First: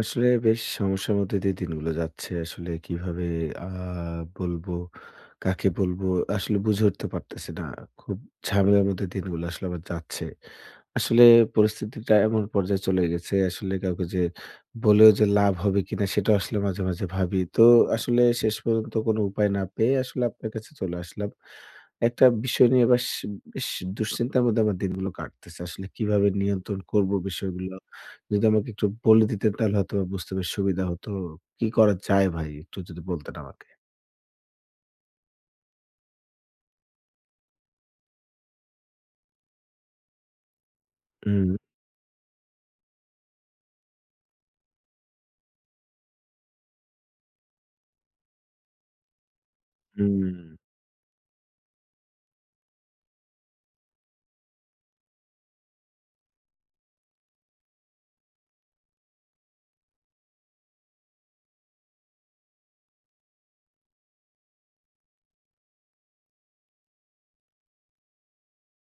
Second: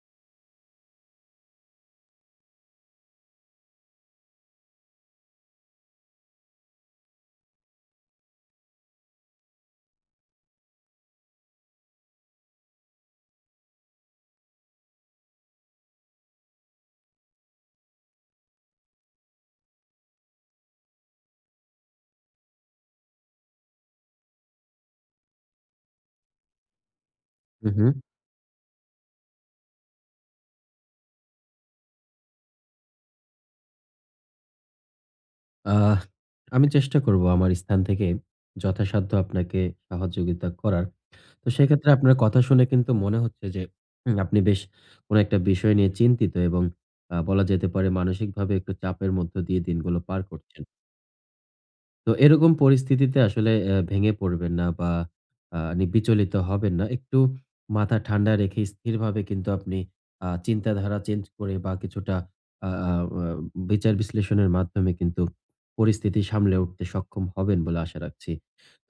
আসলে বেশ সমস্যার মধ্যে দিয়ে দিনগুলো যাচ্ছে। আসলে কিভাবে আ বলবো, কাকে বলবো আসলে বুঝে উঠতে পারতেছি না। খুব ঝামেলার মধ্যে দিনগুলো আসলে আমার যাচ্ছে। আসলে পরিস্থিতিটা এমন পর্যায়ে চলে গেছে আসলে কাউকে যে বলেও যে লাভ হবে কিনা সেটাও আসলে মাঝে, মাঝে ভাবি। তো আসলে শেষ পর্যন্ত কোনো উপায় না পেয়ে আসলে আপনার কাছে চলে আসলাম। একটা বিষয় নিয়ে বেশ দুশ্চিন্তার মধ্যে আমার দিনগুলো কাটতেছে। আসলে কিভাবে নিয়ন্ত্রণ করব হুম, বিষয়গুলো? হুম। যদি আমাকে একটু বলে দিতেন তাহলে হয়তোবা বুঝতে বেশ সুবিধা হতো। কি করা যায় ভাই? একটু যদি বলতেন আমাকে। আহ আমি চেষ্টা করব আমার স্থান থেকে যথাসাধ্য আপনাকে সহযোগিতা করার। তো হুম, সেক্ষেত্রে আপনার কথা শুনে কিন্তু মনে হচ্ছে যে আপনি বেশ কোনো একটা বিষয় নিয়ে চিন্তিত, এবং বলা যেতে পারে মানসিকভাবে একটু চাপের মধ্য দিয়ে দিনগুলো পার হুম, করছেন। তো এরকম পরিস্থিতিতে আসলে ভেঙে পড়বেন না বা আ নি বিচলিত হবেন না। একটু মাথা ঠান্ডা রেখে স্থিরভাবে কিন্তু আপনি চিন্তাধারা চেঞ্জ করে বা কিছুটা আ আ আ বিচার বিশ্লেষণের মাধ্যমে কিন্তু পরিস্থিতি সামলে উঠতে সক্ষম হবেন বলে আশা রাখছি।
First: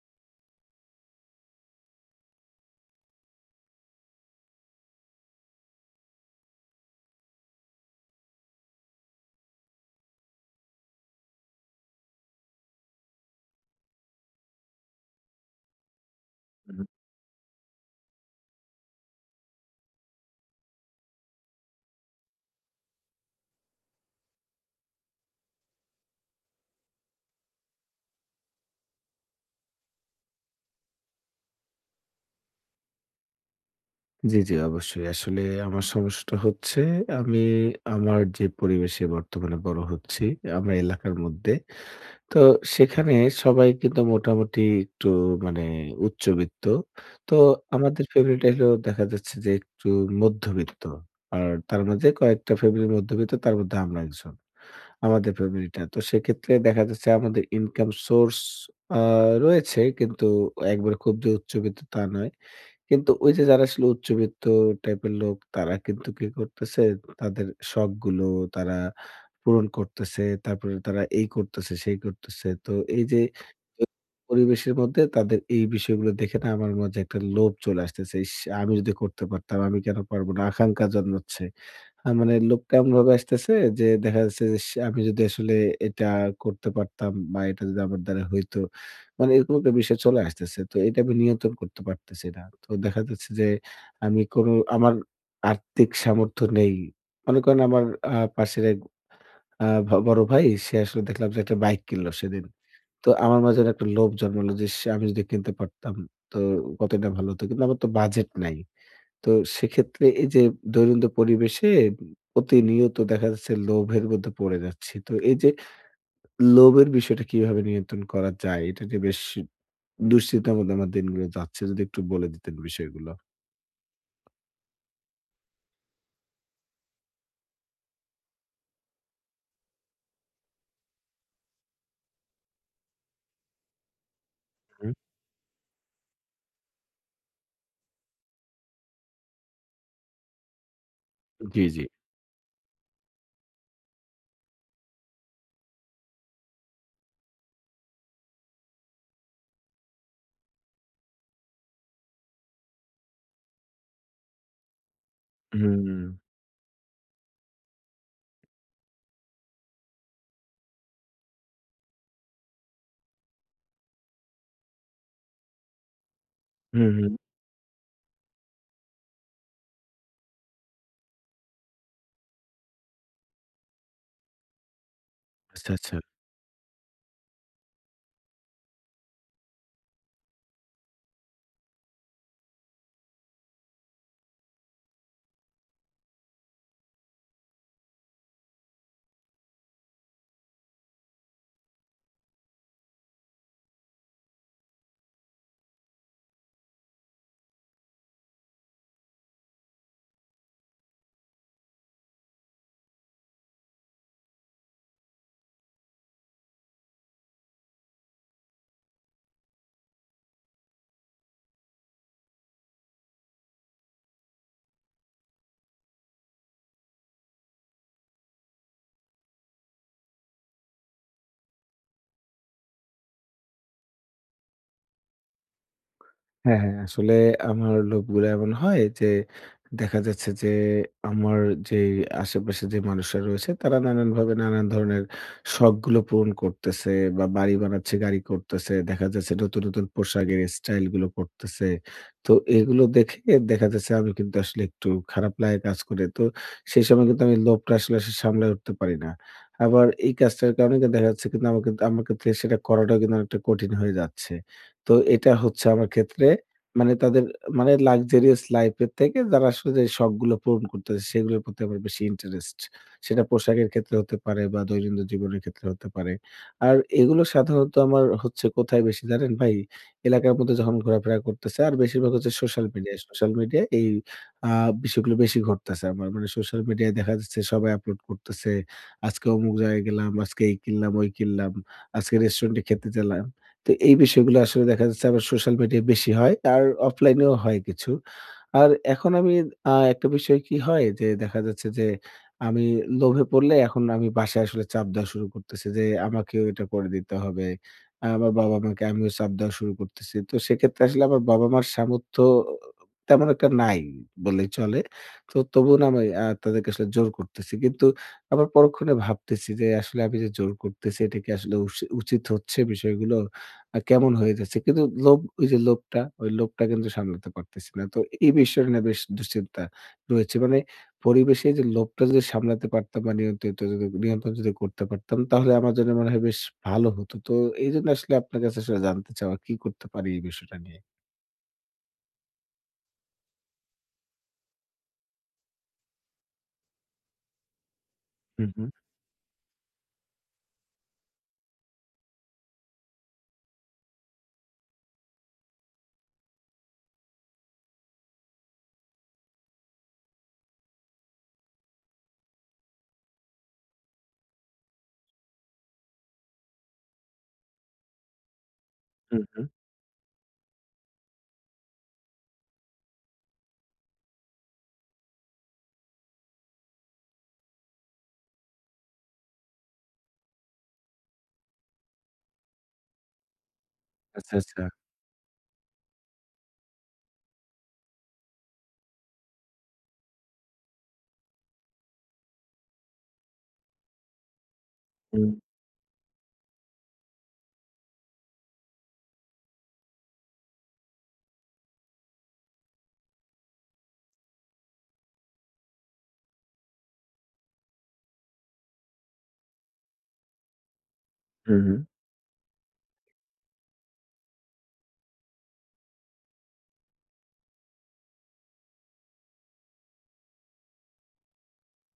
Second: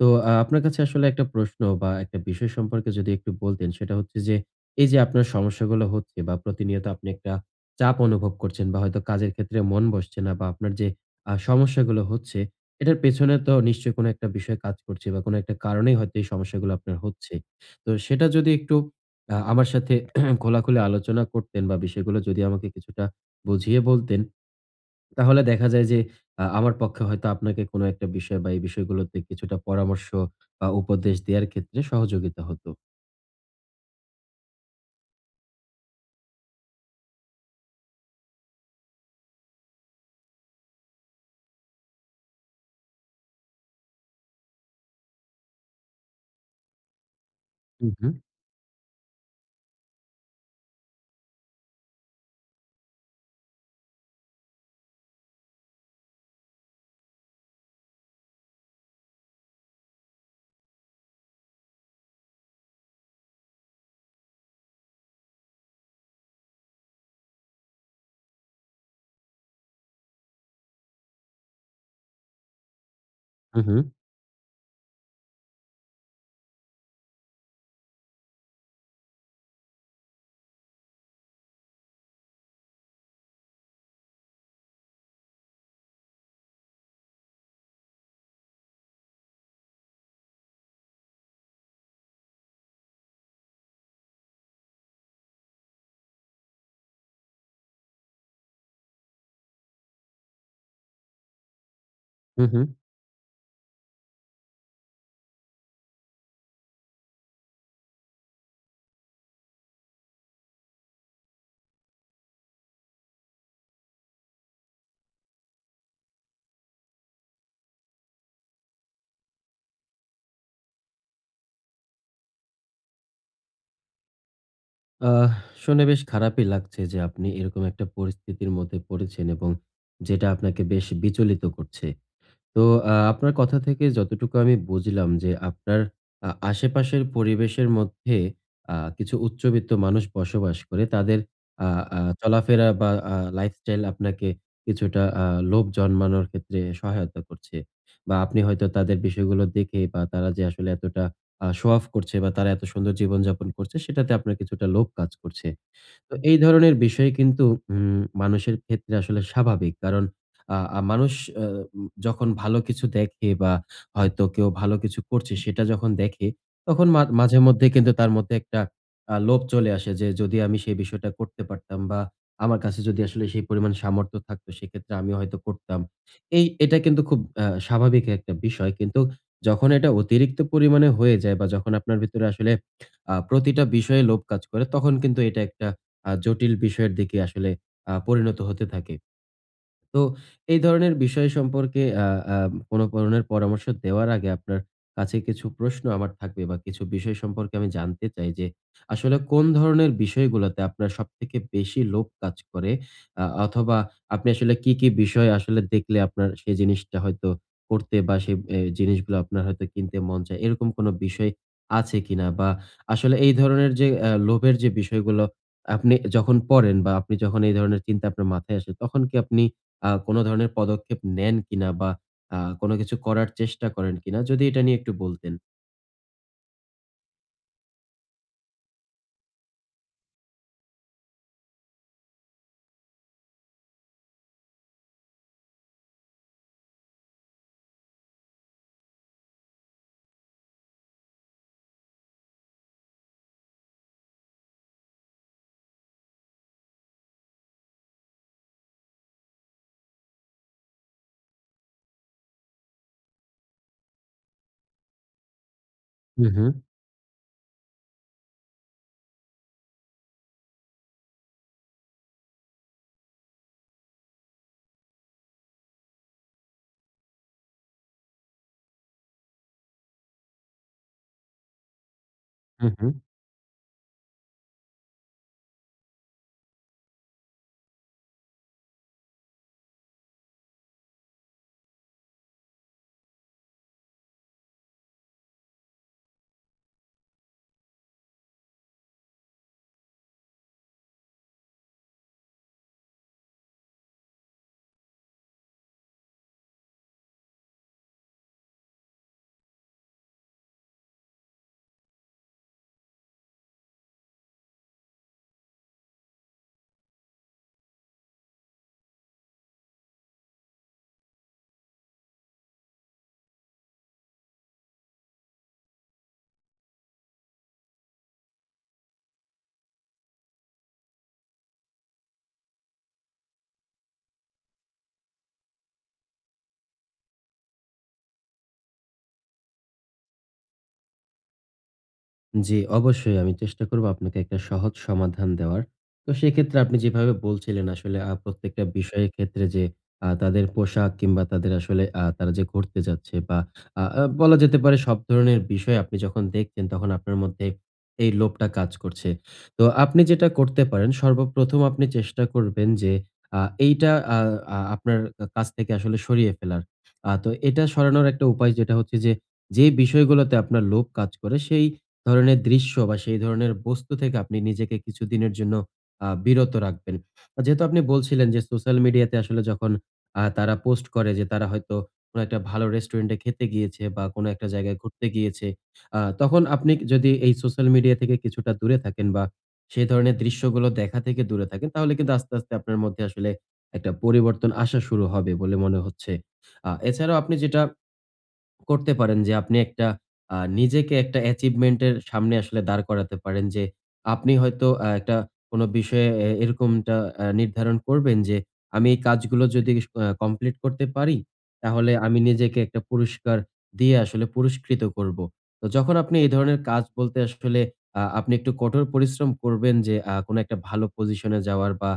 তো আপনার কাছে আসলে একটা প্রশ্ন বা একটা বিষয় সম্পর্কে যদি একটু বলতেন, সেটা হচ্ছে যে, এই যে আপনার সমস্যাগুলো হচ্ছে বা প্রতিনিয়ত আপনি একটা চাপ অনুভব করছেন বা হয়তো কাজের ক্ষেত্রে মন বসছে না বা আপনার যে সমস্যাগুলো হচ্ছে, এটার পেছনে তো নিশ্চয়ই কোনো একটা বিষয় কাজ করছে বা কোনো একটা কারণেই হয়তো এই সমস্যাগুলো হুম। আপনার হচ্ছে। তো সেটা যদি একটু আমার সাথে খোলাখুলি আলোচনা করতেন বা বিষয়গুলো যদি আমাকে কিছুটা বুঝিয়ে বলতেন, তাহলে দেখা যায় যে আমার পক্ষে হয়তো আপনাকে কোনো একটা বিষয় বা এই বিষয়গুলোতে কিছুটা পরামর্শ বা উপদেশ দেওয়ার ক্ষেত্রে সহযোগিতা হতো। জি, জি অবশ্যই। আসলে আমার সমস্যাটা হচ্ছে আমি আমার যে পরিবেশে বর্তমানে বড় হচ্ছি, আমার এলাকার মধ্যে। তো সেখানে সবাই কিন্তু মোটামুটি একটু মানে উচ্চবিত্ত। তো হুম, আমাদের হুম। ফ্যামিলিটা হলো দেখা যাচ্ছে যে একটু মধ্যবিত্ত। আর তার মাঝে কয়েকটা ফ্যামিলি মধ্যবিত্ত তার মধ্যে আমরা একজন। আমাদের ফ্যামিলিটা। তো সেক্ষেত্রে দেখা যাচ্ছে আমাদের ইনকাম সোর্স আ রয়েছে কিন্তু একবারে খুব যে উচ্চবিত্ত তা নয়। কিন্তু ওই যে যারা আসলে উচ্চবিত্ত টাইপের লোক তারা কিন্তু কি করতেছে তাদের শখগুলো তারা পূরণ করতেছে। তারপরে তারা এই করতেছে, সেই করতেছে। তো এই যে হুম, হুম। পরিবেশের মধ্যে তাদের এই বিষয়গুলো দেখে না আমার মাঝে একটা লোভ চলে আসতেছে। ইস! আমি যদি করতে পারতাম, আমি কেন পারব না? আকাঙ্খা জন্মাচ্ছে। মানে লোভটা এমনভাবে আসতেছে যে দেখা যাচ্ছে যে, ইস! আমি যদি আসলে এটা করতে পারতাম বা এটা যদি আমার দ্বারা হইতো। মানে এরকম একটা বিষয় চলে আসতেছে। তো এটা আমি নিয়ন্ত্রণ করতে পারতেছি না। তো দেখা যাচ্ছে যে আমি কোনো আমার আর্থিক সামর্থ্য নেই। মনে করেন আমার পাশের এক আ ভ বড় ভাই সে আসলে দেখলাম যে একটা বাইক কিনলো সেদিন। হুম, হুম। তো আমার মাঝে একটা লোভ জন্মালো যে আমি যদি কিনতে পারতাম তো কতই না ভালো হতো। কিন্তু আমার তো বাজেট নাই। তো সেক্ষেত্রে এই যে দৈনন্দিন পরিবেশে প্রতিনিয়ত দেখা যাচ্ছে লোভের মধ্যে পড়ে যাচ্ছি। তো এই যে লোভের বিষয়টা কিভাবে নিয়ন্ত্রণ করা যায় এটা নিয়ে বেশ দুশ্চিন্তার মধ্যে আমার দিনগুলো যাচ্ছে। যদি একটু বলে দিতেন বিষয়গুলো। আহ শুনে বেশ খারাপই লাগছে যে আপনি এরকম একটা পরিস্থিতির মধ্যে পড়েছেন, এবং যেটা আপনাকে বেশ বিচলিত করছে। তো আপনার কথা থেকে যতটুকু আমি হুম। বুঝলাম যে, আপনার আশেপাশের পরিবেশের মধ্যে কিছু উচ্চবিত্ত মানুষ বসবাস করে। তাদের জি, আ জি। আ চলাফেরা বা লাইফস্টাইল আপনাকে কিছুটা লোভ জন্মানোর ক্ষেত্রে সহায়তা করছে। বা আপনি হয়তো তাদের বিষয়গুলো দেখে বা তারা যে আসলে এতটা শো অফ করছে বা তারা এত সুন্দর জীবনযাপন করছে, সেটাতে আপনার কিছুটা লোভ কাজ করছে। হুম, তো এই ধরনের বিষয় কিন্তু মানুষের ক্ষেত্রে আসলে স্বাভাবিক। কারণ আ আ মানুষ আ উম যখন ভালো কিছু দেখে বা হয়তো কেউ ভালো কিছু করছে সেটা যখন দেখে, তখন হুম, হুম। মাঝেমধ্যে কিন্তু তার মধ্যে একটা লোভ চলে আসে যে, যদি আমি সেই বিষয়টা করতে পারতাম বা আমার কাছে যদি আসলে সেই পরিমাণ সামর্থ্য থাকতো সেক্ষেত্রে আমি হয়তো আচ্ছা, করতাম। আচ্ছা। এটা কিন্তু খুব স্বাভাবিক একটা বিষয়। কিন্তু যখন এটা অতিরিক্ত পরিমাণে হয়ে যায় বা যখন আপনার ভিতরে আসলে প্রতিটা বিষয়ে লোভ কাজ করে তখন কিন্তু এটা একটা জটিল বিষয়ের দিকে আসলে পরিণত হতে থাকে। তো এই ধরনের বিষয় সম্পর্কে আ আ কোনো ধরনের পরামর্শ দেওয়ার আগে আপনার কাছে কিছু প্রশ্ন আমার থাকবে বা কিছু বিষয় সম্পর্কে আমি জানতে চাই যে, আসলে কোন ধরনের বিষয়গুলোতে আপনার সবথেকে বেশি লোভ কাজ করে? অথবা আপনি আসলে কি, কি বিষয় আসলে দেখলে আপনার সেই জিনিসটা হয়তো করতে বা সেই জিনিসগুলো আপনার হয়তো কিনতে মন চায়, এরকম কোনো বিষয় আছে কিনা? বা আসলে এই ধরনের যে লোভের যে বিষয়গুলো আপনি যখন পড়েন বা আপনি যখন এই ধরনের চিন্তা আপনার মাথায় আসে, তখন কি আপনি কোনো ধরনের পদক্ষেপ নেন কিনা বা কোনো কিছু করার চেষ্টা করেন কিনা? যদি এটা নিয়ে একটু বলতেন। হ্যাঁ, হ্যাঁ। আসলে আমার লোভগুলা এমন হয় যে দেখা যাচ্ছে যে আমার যে আশেপাশে যে মানুষরা রয়েছে তারা নানানভাবে নানান ধরনের শখগুলো পূরণ করতেছে বা বাড়ি বানাচ্ছে, গাড়ি করতেছে। দেখা যাচ্ছে নতুন, নতুন পোশাকের স্টাইল গুলো করতেছে। তো এগুলো দেখে দেখা যাচ্ছে আমি কিন্তু আসলে একটু খারাপ লাগা কাজ করে। তো সেই সময় কিন্তু আমি লোভটা আসলে সামলায় উঠতে পারি না। আবার এই কাজটার কারণে কিন্তু দেখা যাচ্ছে কিন্তু আমাকে আমার ক্ষেত্রে সেটা করাটাও কিন্তু অনেকটা কঠিন হয়ে যাচ্ছে। তো এটা হচ্ছে আমার হু, ক্ষেত্রে হু। মানে তাদের মানে luxurious life এর থেকে যারা আসলে যে শখগুলো পূরণ করতেছে সেগুলোর প্রতি আমার বেশি ইন্টারেস্ট। সেটা পোশাকের ক্ষেত্রে হতে পারে বা দৈনন্দিন জীবনের ক্ষেত্রে হতে পারে। আর এগুলো সাধারণত আমার হচ্ছে কোথায় বেশি জানেন ভাই? এলাকার মধ্যে যখন ঘোরাফেরা করতেছে আর বেশিরভাগ হচ্ছে সোশ্যাল হু, হু। মিডিয়ায়। সোশ্যাল মিডিয়ায় এই আ বিষয়গুলো বেশি ঘটতেছে আমার। মানে সোশ্যাল মিডিয়ায় দেখা যাচ্ছে সবাই আপলোড করতেছে। আজকে অমুক জায়গায় গেলাম, আজকে এই কিনলাম, ওই কিনলাম, আজকে রেস্টুরেন্টে খেতে গেলাম। তো এই বিষয়গুলো আসলে দেখা যাচ্ছে আবার সোশ্যাল মিডিয়ায় বেশি হয়। আর অফলাইনেও হয় কিছু। আর এখন আমি একটা বিষয় কি হয় যে দেখা যাচ্ছে যে আমি লোভে পড়লে এখন আমি বাসায় আসলে চাপ দেওয়া শুরু করতেছি যে আমাকেও এটা করে দিতে হবে। আমার বাবা-মাকে আমিও চাপ দেওয়া শুরু করতেছি। তো সেক্ষেত্রে আসলে আমার বাবা-মার সামর্থ্য তেমন একটা নাই বললেই চলে। তো তবুও না আমি তাদেরকে আসলে জোর করতেছি। কিন্তু আবার পরক্ষণে ভাবতেছি যে আসলে আমি যে জোর করতেছি এটা কি আসলে উচিত হচ্ছে বিষয়গুলো? কেমন হয়ে যাচ্ছে। কিন্তু লোভ ওই যে লোভটা, ওই লোভটা কিন্তু সামলাতে পারতেছি না। তো এই বিষয়টা নিয়ে বেশ দুশ্চিন্তা রয়েছে। মানে পরিবেশে যে লোভটা যদি সামলাতে পারতাম বা নিয়ন্ত্রিত যদি নিয়ন্ত্রণ যদি করতে পারতাম তাহলে আমার জন্য মনে হয় বেশ ভালো হতো। তো এইজন্য আসলে আপনার কাছে আসলে জানতে চাওয়া কি করতে পারি এই বিষয়টা নিয়ে? জি, অবশ্যই আমি চেষ্টা করব আপনাকে একটা সহজ সমাধান দেওয়ার। তো সেক্ষেত্রে আপনি যেভাবে বলছিলেন আসলে হু, হু, প্রত্যেকটা বিষয়ের ক্ষেত্রে যে তাদের পোশাক কিংবা তাদের আসলে তারা যে ঘুরতে যাচ্ছে বা আ আ বলা যেতে পারে সব ধরনের বিষয় আপনি যখন দেখছেন তখন আপনার মধ্যে এই লোভটা কাজ করছে। তো আপনি যেটা করতে পারেন, সর্বপ্রথম আপনি চেষ্টা করবেন যে আ এইটা আ আ আপনার কাছ থেকে আসলে সরিয়ে ফেলার। তো এটা সরানোর একটা উপায় যেটা হচ্ছে যে, হু, হু। যে বিষয়গুলোতে আপনার লোভ কাজ করে সেই ধরনের দৃশ্য বা সেই ধরনের বস্তু থেকে আপনি নিজেকে কিছুদিনের জন্য বিরত রাখবেন। আর যেহেতু আপনি বলছিলেন যে সোশ্যাল মিডিয়াতে আসলে যখন তারা পোস্ট করে যে তারা হয়তো কোন একটা ভালো রেস্টুরেন্টে খেতে গিয়েছে বা কোন আচ্ছা, একটা আচ্ছা। জায়গায় ঘুরতে গিয়েছে। তখন আপনি যদি এই সোশ্যাল মিডিয়া থেকে কিছুটা দূরে থাকেন বা সেই ধরনের দৃশ্যগুলো দেখা থেকে দূরে থাকেন, তাহলে কিন্তু আস্তে, আস্তে আপনার মধ্যে আসলে একটা পরিবর্তন আসা শুরু হু, হবে বলে মনে হচ্ছে। এছাড়াও আপনি যেটা করতে পারেন যে, আপনি একটা নিজেকে একটা achievement এর সামনে আসলে দাঁড় করাতে পারেন। যে আপনি হয়তো একটা কোনো বিষয়ে এরকমটা নির্ধারণ করবেন যে, আমি এই কাজগুলো যদি কমপ্লিট করতে পারি হু, হু, তাহলে আমি নিজেকে একটা পুরস্কার দিয়ে আসলে পুরস্কৃত করব। তো যখন আপনি এই ধরনের কাজ বলতে আসলে আপনি একটু কঠোর পরিশ্রম করবেন যে কোনো একটা ভালো পজিশনে যাওয়ার বা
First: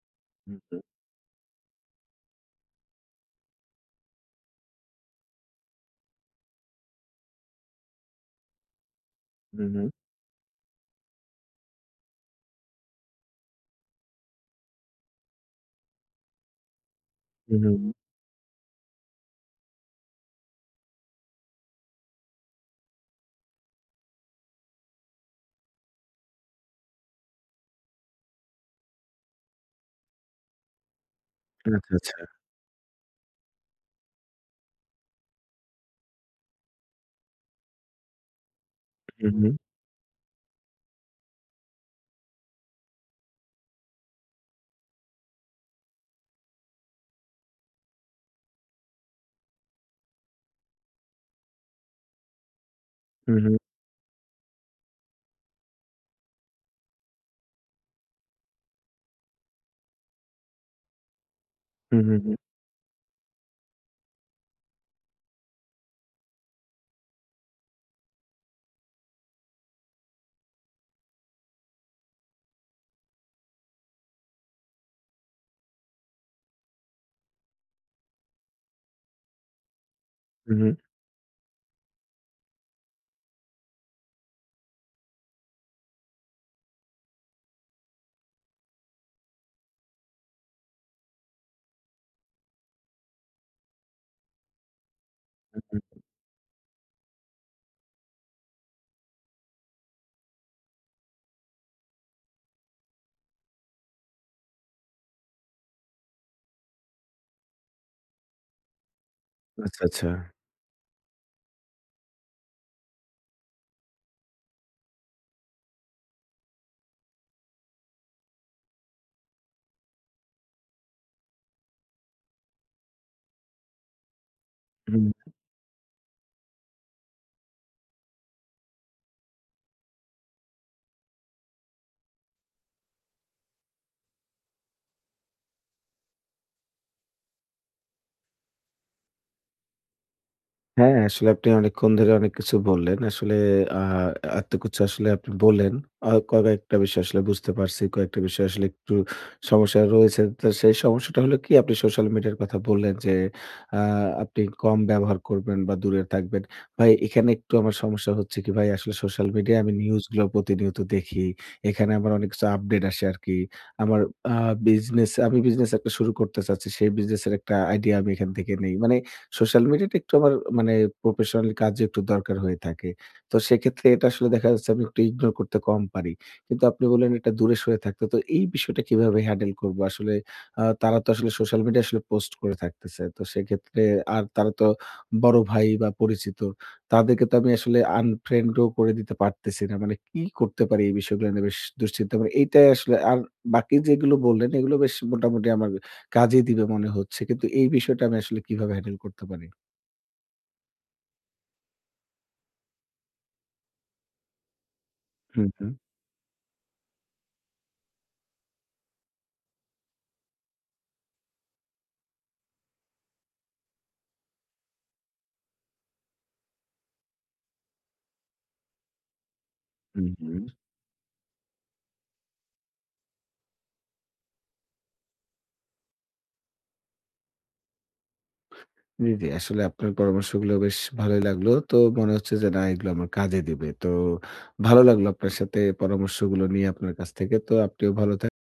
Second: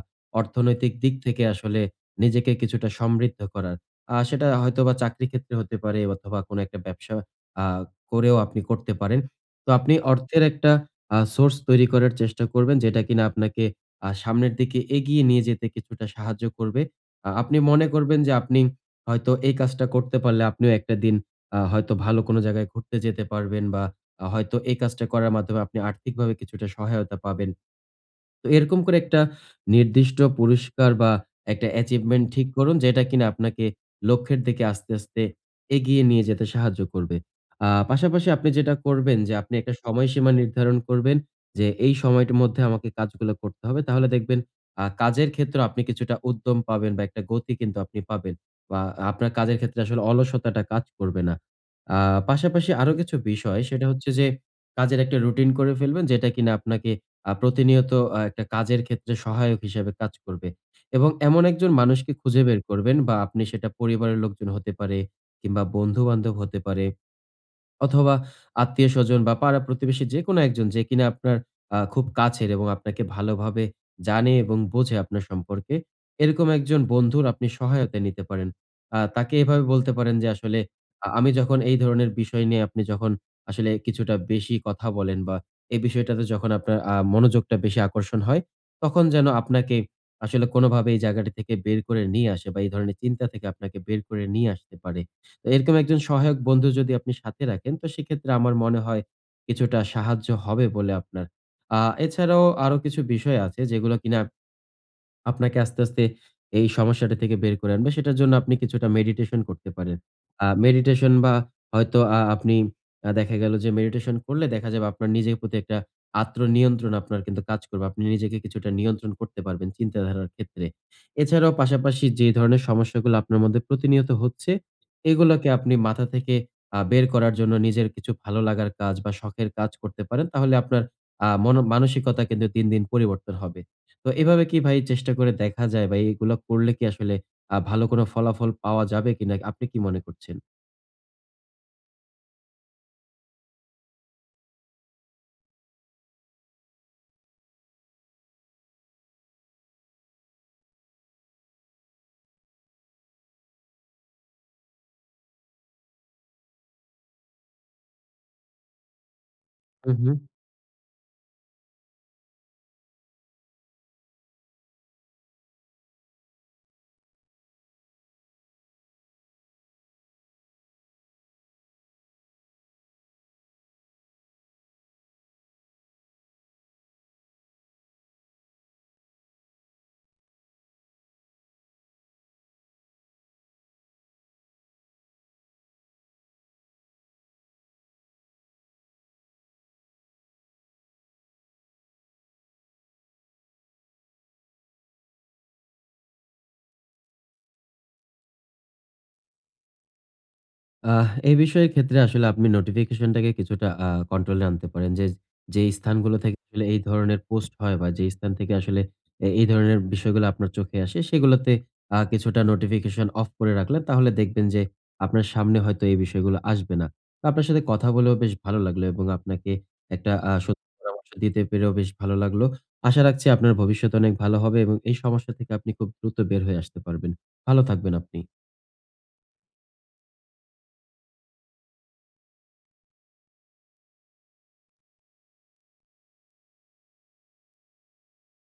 হু, অর্থনৈতিক দিক থেকে আসলে নিজেকে কিছুটা সমৃদ্ধ করার। সেটা হয়তোবা চাকরি ক্ষেত্রে হতে পারে অথবা কোনো একটা ব্যবসা আ করেও আপনি করতে পারেন। হু, তো হু, আপনি অর্থের একটা সোর্স তৈরি করার চেষ্টা করবেন যেটা কিনা আপনাকে সামনের দিকে এগিয়ে নিয়ে যেতে কিছুটা সাহায্য করবে। হু, আপনি হু, মনে হু। করবেন যে আপনি হয়তো এই কাজটা করতে পারলে আপনিও একটা দিন হয়তো ভালো কোনো জায়গায় ঘুরতে যেতে পারবেন বা হয়তো এই কাজটা করার মাধ্যমে আপনি আর্থিকভাবে কিছুটা সহায়তা পাবেন। তো এরকম করে একটা নির্দিষ্ট পুরস্কার বা একটা আচ্ছা, আচ্ছা। অ্যাচিভমেন্ট ঠিক করুন যেটা কিনা আপনাকে লক্ষ্যের দিকে আস্তে, আস্তে এগিয়ে নিয়ে যেতে সাহায্য করবে। পাশাপাশি আপনি যেটা করবেন হু, যে, হু, আপনি একটা সময়সীমা নির্ধারণ করবেন যে, এই সময়টির মধ্যে আমাকে কাজগুলো করতে হবে। তাহলে দেখবেন কাজের ক্ষেত্রে আপনি কিছুটা উদ্যম পাবেন বা একটা গতি কিন্তু আপনি পাবেন, বা আপনার কাজের ক্ষেত্রে আসলে অলসতাটা কাজ করবে না। আ পাশাপাশি আরো কিছু হু, হু, বিষয়, সেটা হচ্ছে যে, কাজের একটা রুটিন করে ফেলবেন যেটা কিনা আপনাকে প্রতিনিয়ত একটা কাজের ক্ষেত্রে সহায়ক হিসেবে কাজ করবে। এবং এমন একজন হু, মানুষকে হু, হু, খুঁজে বের করবেন, বা আপনি সেটা পরিবারের লোকজন হতে পারে কিংবা বন্ধু-বান্ধব হতে পারে। অথবা আত্মীয়স্বজন বা পাড়া-প্রতিবেশী, যেকোনো একজন যে কিনা আপনার খুব কাছের এবং আপনাকে ভালোভাবে জানে এবং বোঝে আপনার সম্পর্কে। এরকম একজন বন্ধুর আপনি সহায়তা নিতে পারেন। তাকে এভাবে বলতে পারেন যে, হু, আসলে হু, আমি যখন এই ধরনের বিষয় নিয়ে আপনি যখন আসলে কিছুটা বেশি কথা বলেন বা এই বিষয়টাতে যখন আপনার মনোযোগটা বেশি আকর্ষণ হয়, তখন যেন আপনাকে আসলে কোনোভাবে এই জায়গাটা থেকে বের করে নিয়ে আসে বা এই ধরনের চিন্তা থেকে আপনাকে বের করে নিয়ে আসতে পারে। তো এরকম হু। একজন সহায়ক বন্ধু যদি আপনি সাথে রাখেন তো সেক্ষেত্রে আমার মনে হয় কিছুটা সাহায্য হবে বলে আপনার। আ এছাড়াও আরো কিছু বিষয় আছে যেগুলো কিনা আপনাকে আস্তে, আস্তে এই সমস্যাটা থেকে বের করে আনবে। সেটার জন্য আপনি কিছুটা মেডিটেশন করতে আচ্ছা, পারেন। আচ্ছা। মেডিটেশন বা হয়তো আপনি, দেখা গেল যে মেডিটেশন করলে দেখা যাবে আপনার নিজের প্রতি একটা আত্মনিয়ন্ত্রণ আপনার কিন্তু কাজ করবে। আপনি নিজেকে কিছুটা নিয়ন্ত্রণ করতে পারবেন চিন্তাধারার ক্ষেত্রে। এছাড়াও পাশাপাশি যে ধরনের সমস্যাগুলো আপনার মধ্যে প্রতিনিয়ত হচ্ছে, হু। এগুলোকে আপনি মাথা থেকে বের করার জন্য নিজের কিছু ভালো লাগার কাজ বা শখের কাজ করতে পারেন। তাহলে আপনার মনো মানসিকতা কিন্তু দিন, দিন পরিবর্তন হবে। তো এভাবে কি ভাই চেষ্টা করে দেখা যায়, বা এগুলা করলে কি আসলে ভালো কোনো ফলাফল পাওয়া যাবে কিনা? আপনি কি মনে করছেন? হ্যাঁ, আসলে আপনি অনেকক্ষণ ধরে অনেক কিছু বললেন। আসলে আ এত কিছু আসলে আপনি বললেন। কয়েকটা বিষয় আসলে বুঝতে পারছি। কয়েকটা বিষয় আসলে একটু সমস্যা রয়েছে। তো সেই সমস্যাটা হলো কি আপনি সোশ্যাল মিডিয়ার কথা বললেন যে, আ আপনি কম ব্যবহার করবেন বা দূরে থাকবেন। ভাই এখানে একটু আমার সমস্যা হচ্ছে কি ভাই আসলে সোশ্যাল মিডিয়ায় আমি হু, হু। নিউজগুলো প্রতিনিয়ত দেখি। এখানে আমার অনেক কিছু আপডেট আসে আরকি। আমার আ বিজনেস আমি বিজনেস একটা শুরু করতে চাচ্ছি। সেই বিজনেসের একটা আইডিয়া আমি এখান থেকে নেই। মানে সোশ্যাল মিডিয়াটা একটু আমার মানে প্রফেশনাল কাজে একটু দরকার হয়ে থাকে। তো সেক্ষেত্রে এটা আসলে দেখা যাচ্ছে আমি একটু ইগনোর করতে কম পারি। কিন্তু আপনি বললেন এটা দূরে সরে থাকতে। তো এই বিষয়টা কিভাবে হ্যান্ডেল করব? আসলে তারা তো আসলে সোশ্যাল মিডিয়া আসলে পোস্ট করে থাকতেছে। তো সেক্ষেত্রে আর তারা তো বড় ভাই বা পরিচিত। তাদেরকে তো আমি আসলে আনফ্রেন্ড ও করে দিতে পারতেছি না। মানে কি করতে পারি এই বিষয়গুলো নিয়ে বেশ দুশ্চিন্তা মানে এইটাই আসলে আর বাকি যেগুলো বললেন এগুলো বেশ মোটামুটি আমার কাজে দিবে মনে হচ্ছে। কিন্তু এই বিষয়টা আমি আসলে কিভাবে হ্যান্ডেল করতে পারি? এই বিষয়ের ক্ষেত্রে আসলে আপনি নোটিফিকেশনটাকে কিছুটা কন্ট্রোলে আনতে পারেন। যে, হুম, যেই হুম, স্থানগুলো থেকে আসলে এই ধরনের পোস্ট হয় বা যেই স্থান থেকে আসলে এই ধরনের বিষয়গুলো আপনার চোখে আসে সেগুলোতে কিছুটা নোটিফিকেশন অফ করে রাখলেন। তাহলে দেখবেন যে, আপনার সামনে হয়তো এই বিষয়গুলো আসবে না। তো আপনার সাথে কথা বলেও বেশ ভালো লাগলো এবং আপনাকে হুম, একটা হুম। সত্যি পরামর্শ দিতে পেরেও বেশ ভালো লাগলো। আশা রাখছি আপনার ভবিষ্যৎ অনেক ভালো হবে এবং এই সমস্যা থেকে আপনি খুব দ্রুত বের হয়ে আসতে পারবেন। ভালো থাকবেন আপনি। জি, জি। আসলে আপনার পরামর্শগুলো বেশ ভালোই লাগলো। তো মনে হচ্ছে যে না এগুলো আমার কাজে দিবে। তো ভালো লাগলো আপনার সাথে পরামর্শগুলো নিয়ে আপনার কাছ থেকে। তো আপনিও ভালো থাকবেন।